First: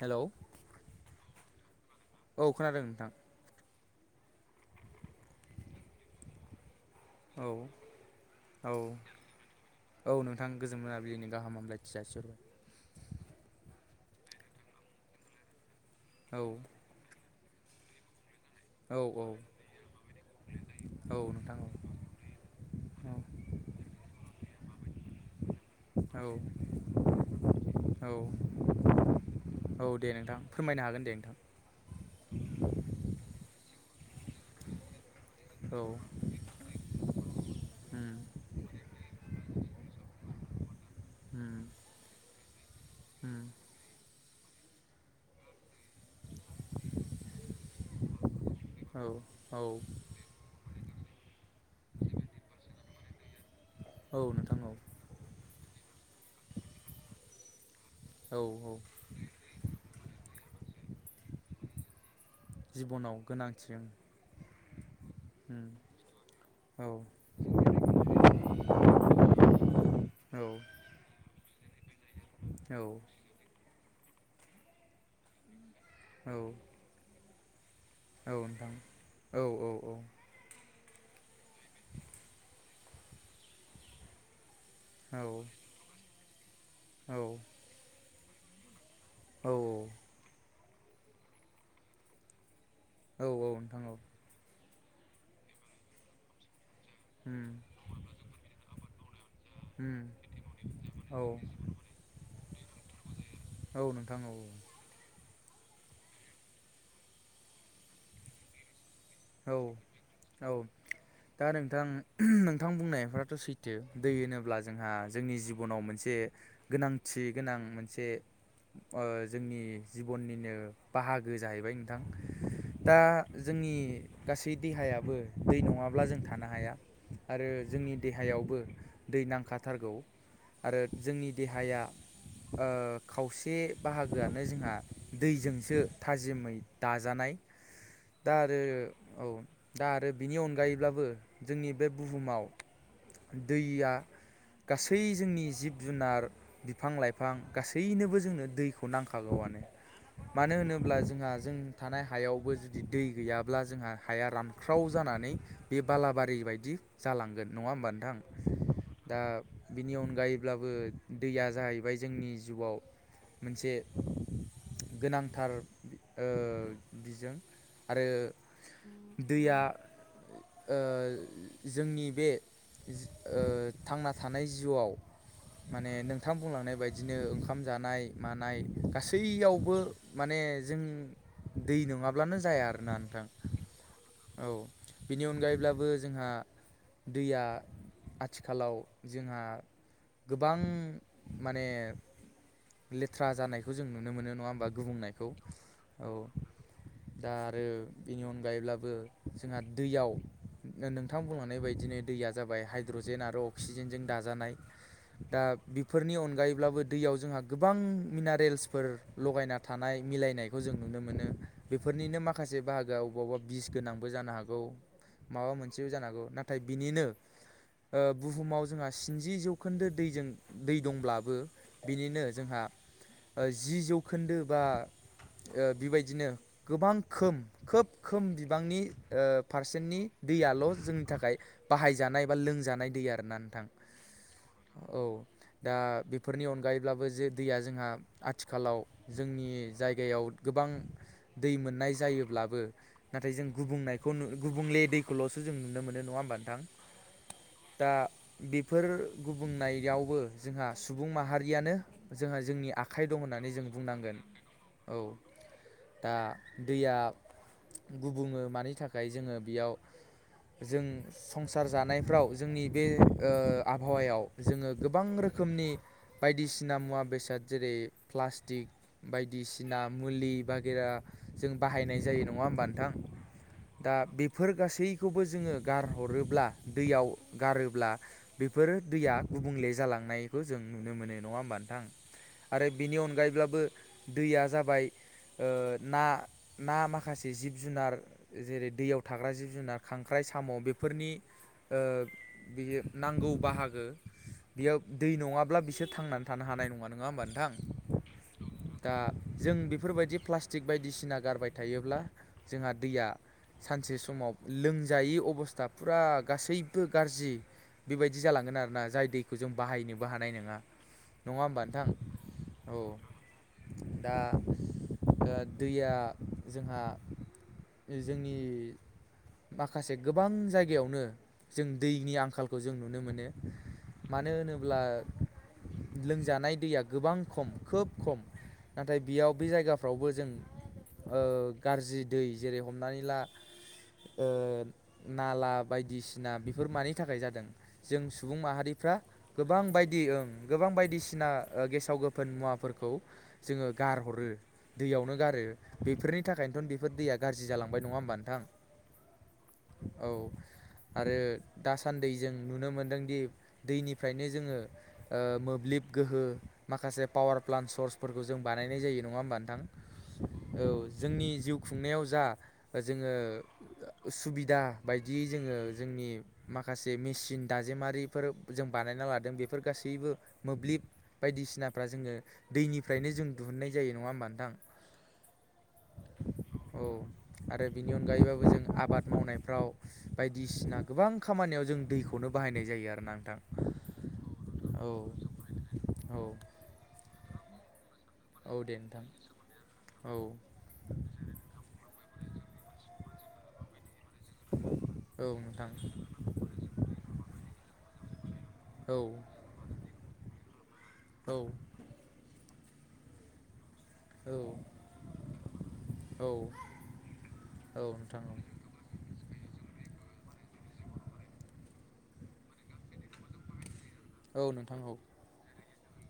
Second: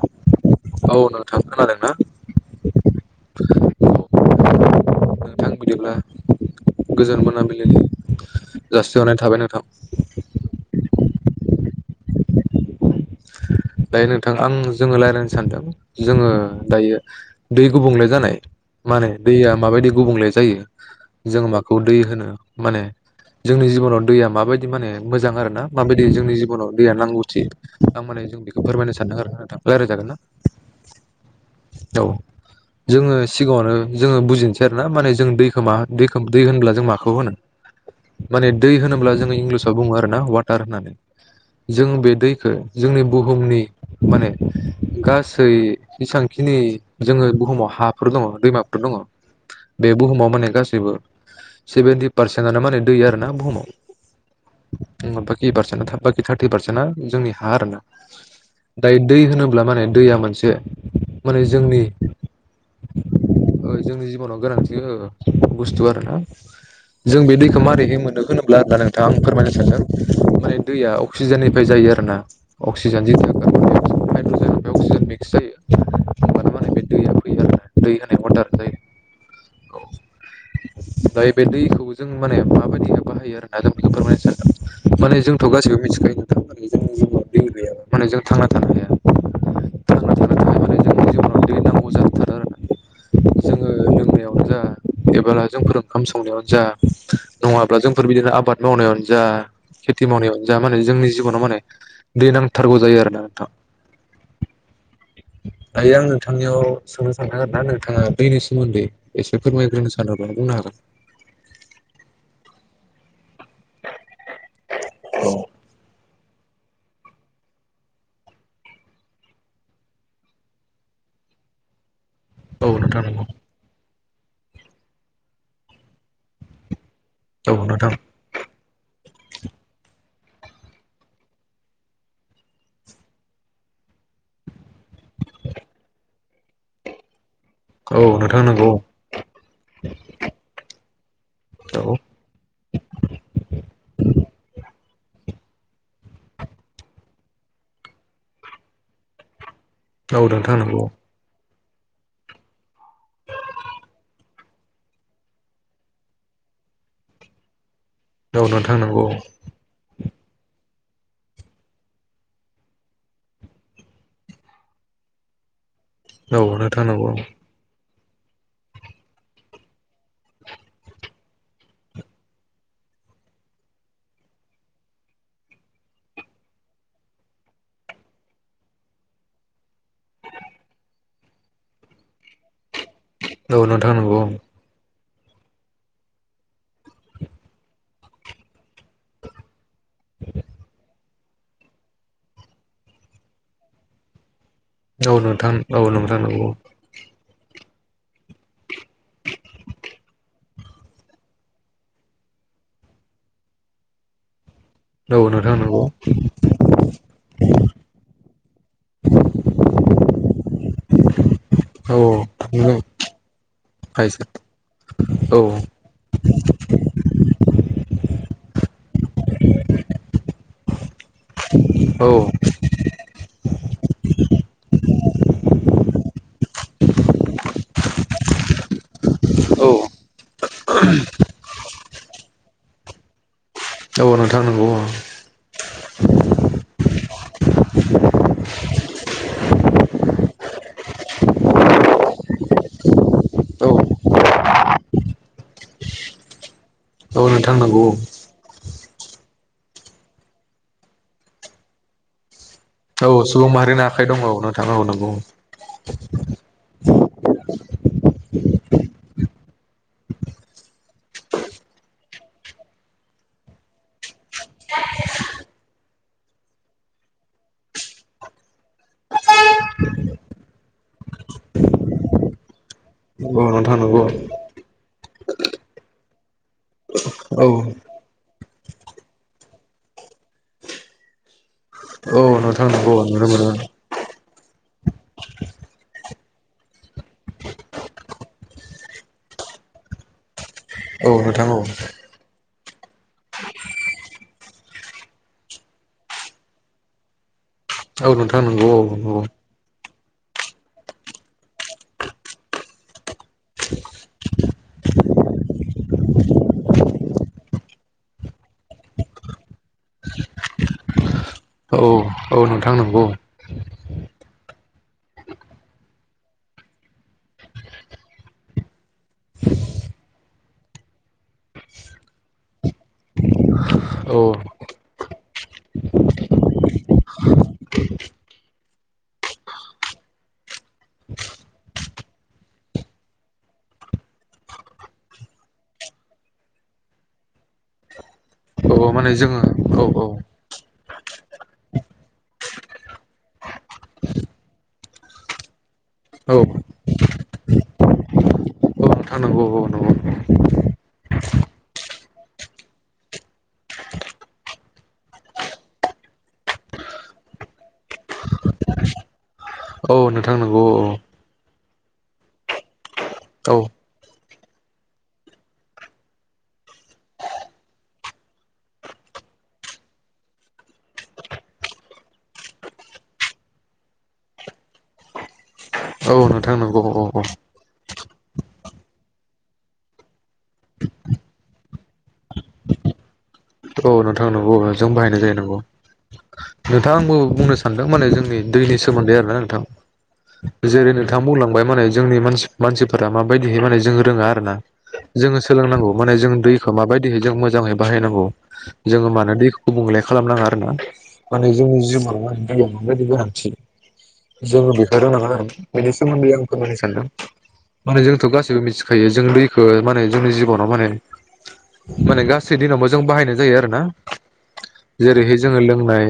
Hello औ नोंथां खोनादों ना औ खोनादों नोंथां [unintelligible] नोंथां बिदिब्ला गोजोन औ मोनाबिलिनि औ जासिहरनाय थाबाय नोंथां बिनि गाहाम हामलायथि जासिहरबाय दायो नोंथां आं जोङो रायलायनो सानदों जोङो औ दायो दै गुबुंले जानाय औ माने औ दैया माबायदि गुबुंले जायो औ जों नोंथां माखौ दै होनो माने औ जोंनि जिब'नाव दैया माबायदि माने मोजां आरो ना माबायदि औ जोंनि जिबनाव दैया नांगौथि आं औ माने जों बेख फोरमायनो सानदों आरोना नोंथां औ रायलायजागोन दे ना नोंथां फोरमायनो हागोन दे नोंथां औ जोङो सिगाङावनो जोङो बुजिनोसै आरोना मानेज जों दैखो माहा औ दैखौ दै होनोब्ला जों माखौ होनो उम माने दै होनोब्ला जों इंलिस साव बुङो आरोना वाटार होननानै उम जों बे दैखो जोंनि उम बुहुमनि माने गासै जेसांखिनि जोङो बुहुमाव हाफोर दङ' दैमा फोर दङ' औ औ बे बुहुमाव माने गासिबो सेभेन्टि पारसेन्टआनो माने दै आरो ना बुहुमाव औ नोंथां औ टि पारसेन्टा [unintelligible] बाखि थार्टि पारसेन्टा जोंनि हा आरो ना औ औ दायो दै होनोब्ला माने दैया मोनसे माने जोंनि जिब'नाव गोनांथि ओ ओं जोंनि जिबनाव गोनांथि हो उम बुस्थु आरो ना औ जों बे दैखो माबारैहाय मोनो होनोब्ला आदा नोंथाङा आं फोरमायनो सानदों औ माने दैया अक्सिजेननिफाय जाय यो आरोना औ अक्सिजेन [unintelligible] बे अक्सिजेन मिक्स जायो औ होमबानो माने बे दैया फैयो आरोना दै होनाय औ वाटार नोंथां जायो औ औ औ दायो बे दैखौबो जों माने माबायदिहाय बाहायो आरोना जों बेखौ फोरमायनो सानदों औ माने जोंथ' गासिबो मिथिखायो नोंथां माने औ [unintelligible] माने जों थांना थानो हाया औ थांना थानो थाखाय माने जोंनि जिउनाव दै नांगौ जाथारो आरोना औ औ जोङो नोंथां औ लोंनायावनो जा एबोला जोंफोर ओंखाम संनायावनो जा उम नङाब्ला जोंफोर बिदिनो आबाद मावनायावनो जा उम खेथि मावनायाव जा माने जोंनि औ जिबनाव माने दै नांथारगौ जायो आरोना नोंथां। औ नोंथां औ औ आइ आं नोंथांनियाव सोंनो सानदों आरो ना नोंथाङा दैनि सोमोन्दै एसे औ फोरमायग्रोनो सानोबा औ बुंनो हागोन दा नोंथां नोंथां बुंनायफ्राथ' सै दै होनोब्ला जोंहा जोंनि औ जिबनाव मोनसे गोनांथि गोनां मोनसे जोंनि जिबननिनो बाहागो जाहैबाय। दा नोंथां नंगौ जोंनि गासै देहायाबो दै नङाब्ला जों थानो हाया आरो औ नोंथां जोंनि देहायावबो दै नांखाथारगौ आरो जोंनि देहाया खावसे बाहागोआनो जोंहा दैजोंसो थाजिमै दाजानाय औ दा नोंथां आरो नंगौ। औ दा आरो बिनि अनगायैब्लाबो जोंनि बे औ बुहुमाव दैया गासै जोंनि जिब जुनार बिफां लाइफां गासैनोबो जोंनो दैखौ नांखागौआनो औ मानो नोंथां नंगौ होनोब्ला जोंहा जों थानाय हायावबो जुदि दै गैयाब्ला जोंहा हाया रानख्राव जानानै बे बालाबारि बायदि जालांगोन नङा होमबा नों औ नोंथां नंगौ दा बिनि अनगायैब्लाबो दैया जाहैबाय जोंनि जिउआव मोनसे गोनांथार ओ औ नोंथां नोंगौ। बिजों आरो दैया जोंनि बे थांना थानाय जिउआव माने नोंथां बुंलांनाय बायदिनो ओंखाम जानाय मानाय गासैयावबो माने जों दै नङाब्लानो जाया आरोना नोंथां। औ नोंथां नोंगौ। बिनि अनगायैब्लाबो जोंहा दैया आथिखालाव जोंहा गोबां माने लेथ्रा जानायखौ जों नुनो मोनो नङा। औ गुबुंनायखौ नोंथां ओ औ नोंथां नोंगौ। दा आरो बेनि अनगायैब्लाबो जोंहा दैयाव नोंथां बुंलांनाय बायदिनो दैया जाबाय हाइद्रजेन आरो अक्सिजेनजों दाजानाय। औ दा नोंथां नंगौ बेफोरनि अनगायैब्लाबो दैयाव जोंहा गोबां मिनारेल्सफोर लगायना थानाय मिलायनायखौ जों नुनो मोनो औ बेफोरनिनो औ माखासे बाहागोआ अबेबा अबेबा बिस गोनांबो जानो हागौ। माबा मोनसेबो जानो हांगौ नाथाय बिनिनो बुहुमाव जोंहा स्निजि जौखोन्दो दैजों दै दंब्लाबो बिनिनो जोंहा जि जौखोन्दो बा बेबायदिनो गोबां खोम खोब खोम बिबांनि पारसेन्टनि दैयाल' जोंनि थाखाय बाहायजानाय बा लोंजानाय दै आर ना नोंथां। औ नोंथां नोंगौ औ दा बेफोरनि अनगायैब्लाबो जे दैया जोंहा आथिखालाव जोंनि जायगायाव गोबां दै मोननाय जायोब्लाबो नाथाय जों औ गुबुंनायखौ, गुबुंले दैखौल'सो जों नुनो मोनो नङा होमबा नोंथां? औ नोथां नांगौ। दा बेफोर गुबुंनायावबो, जोंहा सुबुं माहारियानो जोंहा जोंनि आखाइ औ दं सुबुं होननानै जों माहारिनि आखाइ बुंनांगोन दंङ नोंथां औ नांगौ। दा दैया गुबुङो मानि थाखाय जोङो बेयाव जों संसार जानायफ्राव जोंनि बे ओ आबहावायाव जोङो गोबां रोखोम रोखोमनि बायदिसिना मुवा बेसाद जेरै -प्लास्टिक बायदिसिना मुलि बागेरा जों बाहायनाय जायो नङा होमबा नोंथां? औ नोंथां दा नंगौ बेफोर गासैखौबो जोङो गारह'रोब्ला दैयाव औ गारोब्ला बे बेफोर दैया गुबुंले जालांनायबो जों नुनो मोनो नङा होमबा नोंथां? औ आरो नोंथां नंगौ बेनि नुनो मोनो अनगायैब्लाबो दैया जाबाय ना ना माखासे माखासे जिब जुनार जेरै- दैयाव थाग्रा जिब जुनार खांख्राइ साम' औ बेफोरनि नोंथां औ ओ बिनि नांगौ बाहागो बेयाव दै नङाब्ला बिसोर थांनानै थानो हानाय नङा होमबा नोंथां? औ नों थांनगौ दा औ! जों बेफोरबायदि प्लास्टिक बायदिसिना गारबाय थायोब्ला जोंहा दैया,, सानसे समाव लोंमजायै अबस्था फुरा गासैबो गाज्रि बेबायदि जालांगोन आरोना? जाय दैखौ जों बाहायनोबो हानाय नङा नङा होमबा औ नोंथां? औ नोंथां नंगौ। दा दैया जोंहा जोंनि माखासे गोबां जायगायावनो जों दैनि आंखालखौ जों नुनो मोनो औ मानो होनोब्ला लोंजानाय दैया गोबां खम खोब खम। नाथाय बेयाव बे जायगाफ्रोराववबो जों ओ गाज्रि दै जेरै- हमनानै ला ओ नाला बायदिसिना बेफोर मानि थाखाय जादों जों सुबुं माहारि औ फ्रा माने जोङो गोबां बायदि औ ओं गोबां बायदि बायदिसिना ओ गेसाव- गोफोन मुवाफोरखौ जोङो गारहरो, दैयावनो गारो बेफोरनि औ थाखायनोथ' बेफोर दैया गाज्रि जालांबाय नङा होमबा नोंथां? नोंथां औ औ नंगौ। औ आरो दासान्दि जों नुनो मोनदोंदि दैनिफ्रायनो जोङो ओ मोब्लिब गोहो माखासे पावार प्लान्ट सर्सफोरखौ जों बानायनाय जायो नङा होमबा नोंथां? औ नोंथां नंगौ औ जोंनि जिउ खुंनायाव जा जोङो, औ सुबिदा बायदियै जोङो जोंनि माखासे मेसिन दाजेमारिफोर जों बाय बानायना लादों बेफोर गासैबो मोब्लिब बायदिसिनाफ्रा जोङो दैनिफ्रायनो जों दिहुननाय जायो। दै नङा होमबा नोथां? औ, नोंथां नंगौ औ औ। आरो बेनि अनगायैबो जों आबाद मावनायफ्राव बायदिसिना गोबां खामानियाव जों दैखौनो बाहायनाय जायो आरो ना नोंथां। औ औ नोंथां नंगौ औ जों बाहायनाय जायो नंगौ। औ नोंथां आंबो बुंनो नोंथां माने जोंनि औ दे दैनि नोंथां सोमोन्दै आरोना नोंथां। औ जेरै- नोंथां बुंलांबाय माने जोंनि मानसिफोरा माबायदिहै माने जों रोङा आरो ना। औ जोङो नोंथां सोलोंनांगौ माने जों दैखौ माबायदिहै जों मोजाङै बाहायनांगौ औ जोङो म देखौ गुबुंले खालामनााङा आरो ना औ माने जोंनि जिउमायाव दैया माबायदि गोनांन्थि जोङो बेखौ रोंनांगोन, बेनि औ सोमोन्दै आं फोरमायनो सानदों औ माने नोंथां जोंथ' औ गासैबो मिथिखायो जों दैखौ माने जोंनि जिबनाव माने माने गासै दिनावबो जों बाहायनाय जायो आरो ना। औ नोंथां औ जेरैहाय जोङो लोंनाय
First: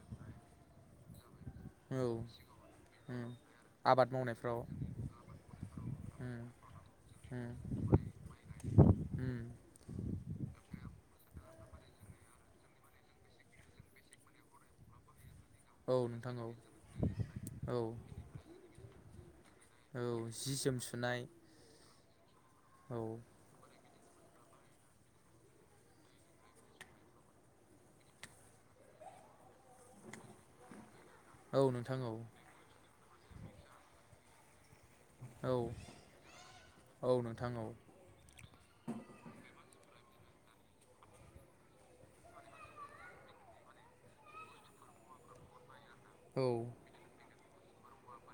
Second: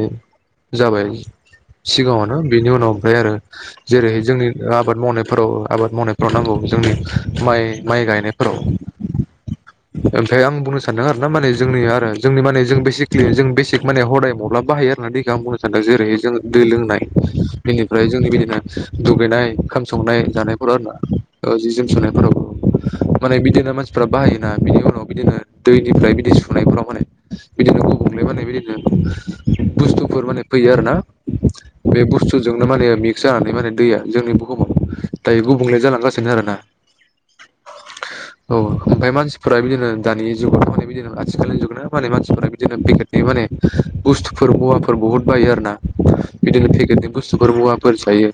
जाबाय। औ सिगाङावनो बिनि उनाव ओमफाय आरो आबाद जेरै जोंनि आबाद मावनायफोराव आबाद मावनायफ्राव ना औ जोंनि माइ माइ गायनायफोराव उम ओमफाय आं बुंनो सानदों आरो ना माने जोंनि आरो जोंनि माने जों बेसिकेलि जों बेसिक माने हदाय मबब्लाब बाहायो आरोना बे आं बुंनो सानदों औ जेरै जों नोंथां औ दै लोंनाय औ बेनिफ्राय जोंनि बिदिनो दुगैनाय ओंखाम औ संनाय जि जोम जानायफोराव आरो सुनाय ना जि जोम सुनायफोराव औ माने बिदिनो मान फोरा बाहायोना बिनि उनाव बिदिनो दैनिफ्राय बिदि सुनायफोराव माने बिदिनो गुबुंलेबानायो बिदिनो बुस्थुफोर माने फैयो आरो ना औ नोंथां बे औ बुस्थुजोंनो माने मि जानानै माने दैया जोंनि बुहुमाव दायो औ गुबुंले जालांगासिनो आरोना। औ नोंथां औ औ ओमफाय मानसिफोरा बिदिनो दानि जुगाव माने बिदिनो आथिखालनि जुग ना माने मानस सिफोरो बिदिनो बेगेटनि माने बुस्थुफोर मुवाफोर बुहुत बायो आरो ना औ बिदिनो पेकेटनि बुस्थुफोर मुवाफोर जायो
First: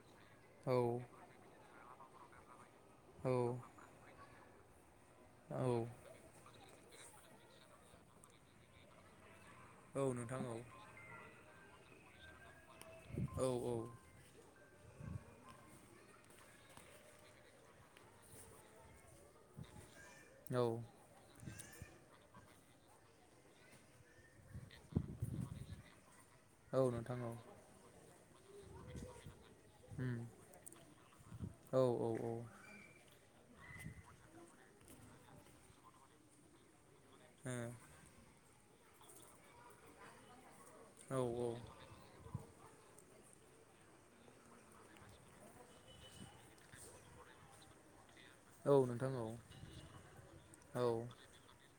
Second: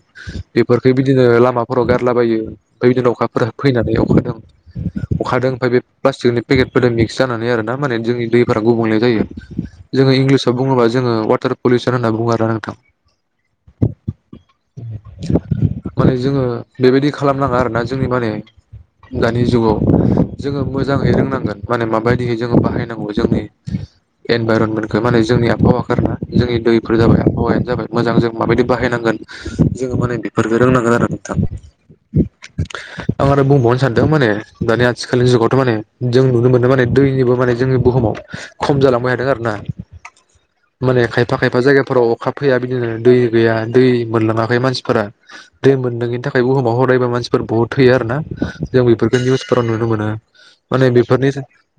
औ बेफोरखो बिदिनो लामाफोराव गार लाबायो हैदिनो अखाफोर फैनानै अखादों अखादों ओमफाय औ बे प्लास्टिकनि पेकेटफोरजों मिक्स जानानै आरोना माने जोंनि दैफोरा गुबुंले जायो। औ जोङो नोंथां इंलिसाव औ बुङोबा जोङो वाटार पलिउसन होनना बुङो आरोना नोंथां। औ माने जोङो बेबायदि खालामनाङा आरोना जोंनि माने दानि जुगाव जोङो मोजाङै रोंनांगोन माने माबायदिहै जोङो बाहायनांगौ जोंनि इनभाइरनमेन्टखौ माने जोंनि आबहावाखो आरोना जोंनि औ औ दैफोर नोंथां जाबाय औ आबहावायानो जाबाय मोजां जों माबायदि बाहायनांगोन जोङो उम माने बेफोरफोरखो रोंनांगोन आरो नोंथां [inaudible] आं आरो बुंबावनो सानदों माने दानि आथिखालनि जुगावथ माने जों नुनो मोनदों माने दैनिबो माने जोंनि बुहुमाव खम जालांबाय थादों आरना माने ओ औ खायफा खायफा जायगाफोराव अखा फैया बिदिनो दै गैया दै मोनलाङाखै मानसिफोरा दै मोनलोंयिनि थाखाय बुहुमाव हरायबो मानसिफोर बहुत थैयो आरोना औ जों नोंथां बेफोरखो औ निउसफोराव नुनो मोनो औ माने बेफोरनि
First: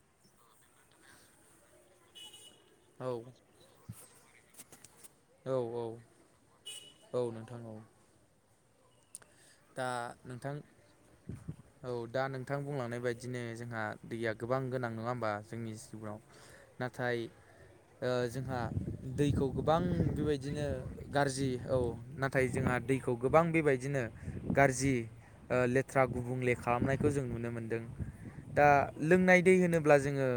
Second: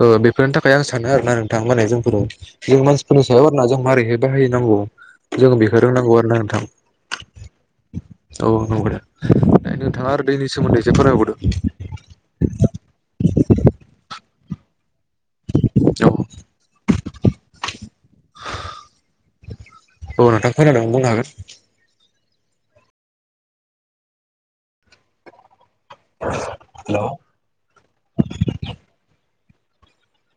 ओ बेफोरनि थाखाय आं सानो आरोना। थांबालाय जोंफोराव जों औ मानसिफोरनि सायाव आरोना जों मारैहाय बाहायनांगौ जों बेखो रोंनांगौ आरो ना नोंथां। नोंथांनाव औ नोगौ दा। दा नोंथां फोरमायबावदो औ दा नोंथां बुंलांनाय बायदिनो जोंहा दैया गोबां गोनां नोङा होमबा जोंनि जिगाव नाथाय ओ जोंहा दैखौ गोबां औ नोंथां बेबायदिनो खोनादों बुंनो हागोन गाज्रि औ ना नाथाय जोंहा दैखौ गोबां बेबायदिनो गाज्रि ओ ले बाथ्रा गुबुंले हेल' खालामनायखौ जों नुनो मोनदों दा लोंनाय दै होनोब्ला जोङो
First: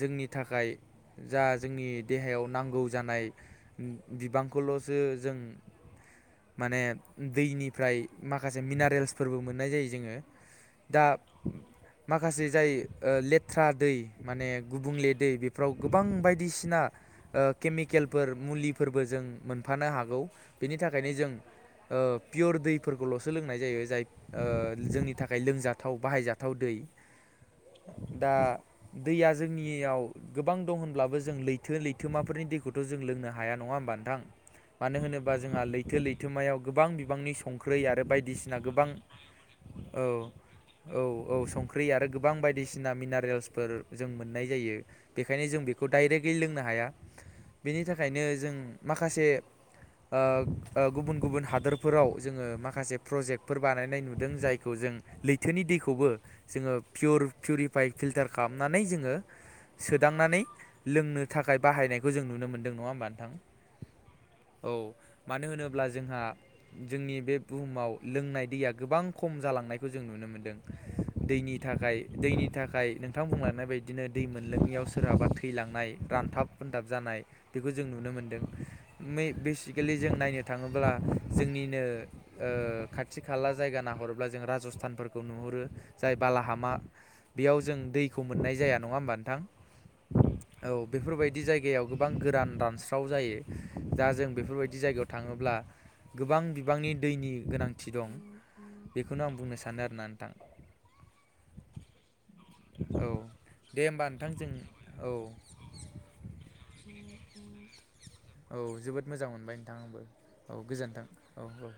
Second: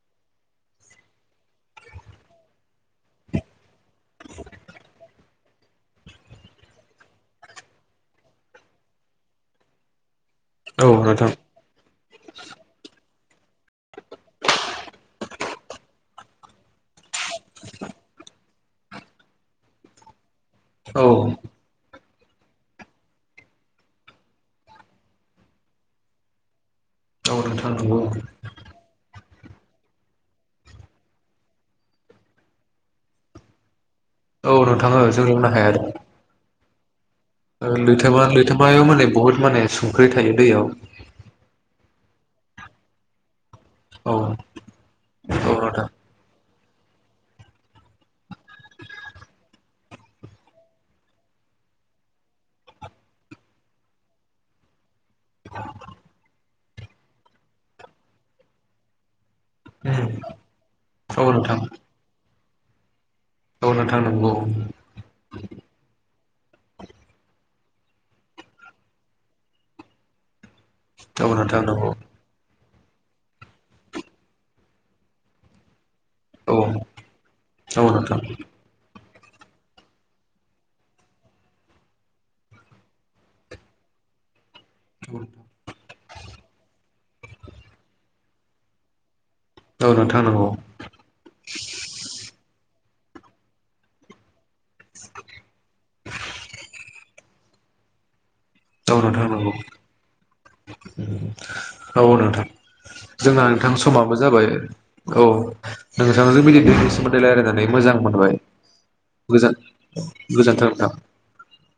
जोंनि थाखाय जा जोंनि देहायाव नांगौ जानाय। बिबांखौल'सो जों माने दैनिफ्राय माखासे मिनारेल्सफोरबो मोननाय जायो जोङो औ दा नोंथां माखासे जाय ओ लेथ्रा दै माने गुबुंले दै बेफोराव गोबां बायदिसिना ओ केमिकेलफोर मुलिफोरबो जों मोनफानो हागौ बेनि औ थाखायनो जों ओ पियर दै फोरखौल'सो लोंनाय जायो जाय जोंनि थाखाय लोंजाथाव बाहायजाथाव दै औ नोथां नोंगौ दा दैया जोंनियाव गोबां दं होनब्लाबो जों लैथो लैथोमाफोरनि दैखौथ' जों लोंनो हाया नङा होमबा नो थां औ नोंथां मानो जों होनोबा लोंनो जोंहा हाया लैथो लैथोमायाव गोबां बिबांनि ओ संख्रै आरो लैथोमा बायदिसिना लैथोमायाव गोबां माने बुहुत माने संख्रि औ थायो दैयाव औ औ संख्रि आरो गोब बां बायदिसिना मिनारेल्सफोर जों औ मोननाय जायो बेखायनो औ जों बेखौ नोंथां डाइरेक्टलि लोंनो हा हाया बिनि थाखायनो जों माखासे ओ ओ गुबुन गुबुन हादोरफोराव जोङो माखासे प्रजेक्टफोर बानायनाय नुदों जायखौ जों लैथोनि दैखौबो जोङो पियर पिउरिफाइ फिल्टार खालामनानै जोङो सोदांनानै लोंनो औ नोंथां थाखाय बाहायनायखौ जों नुनो मोन्दों नङा होमबानो औ नोंथां नंगौ औ मानो होनोब्ला जोंहा जोंनि बे बुहुमाव लोंनाय दैया गोबां खम जालांनायखौ जों नुनो मोनदों औ दैनि नोंथां नंगौ थाखाय दैनि थाखाय नोंथां बुंलांनाय बायदिनो दै मोनलोनायाव सोरहाबा थैलांनाय रानथाब औ फोनथाब जानाय बेखौ जों औ नुनो नोंथां मोनदों। बेसिकेलि जों नायनो थाङोब्ला जोंनि ओ खाथि खाला जायगा नायहरब्ला जों राजस्थानफोरखौ नुहुरो जाय बालाहामा बेयाव जों दैखौ मोननाय जाया नङा होमबा नोंथां? औ नोंथां नंगौ औ बेफोरबायदि जायगायाव गोबां गोरान रान स्राव जायो। दा जों बेफोरबायदि जायगायाव थाङोब्ला गोबां बिबांनि दैनि गोनांथि दं औ बेखौनो नोंथां आं बुंनो नंगौ सानो आरोना नोंथां। औ नोंथां औ जोंना नोंथां दे होमबा समाबो नोंथां जों जाबाय औ नोंथांजों बिदि दैनि सोमोन्दै रायलायनानै मोजां मोन औ जोबोद मोजां मोनबाय नोंथांंबो औ गोजोन्थों औ औ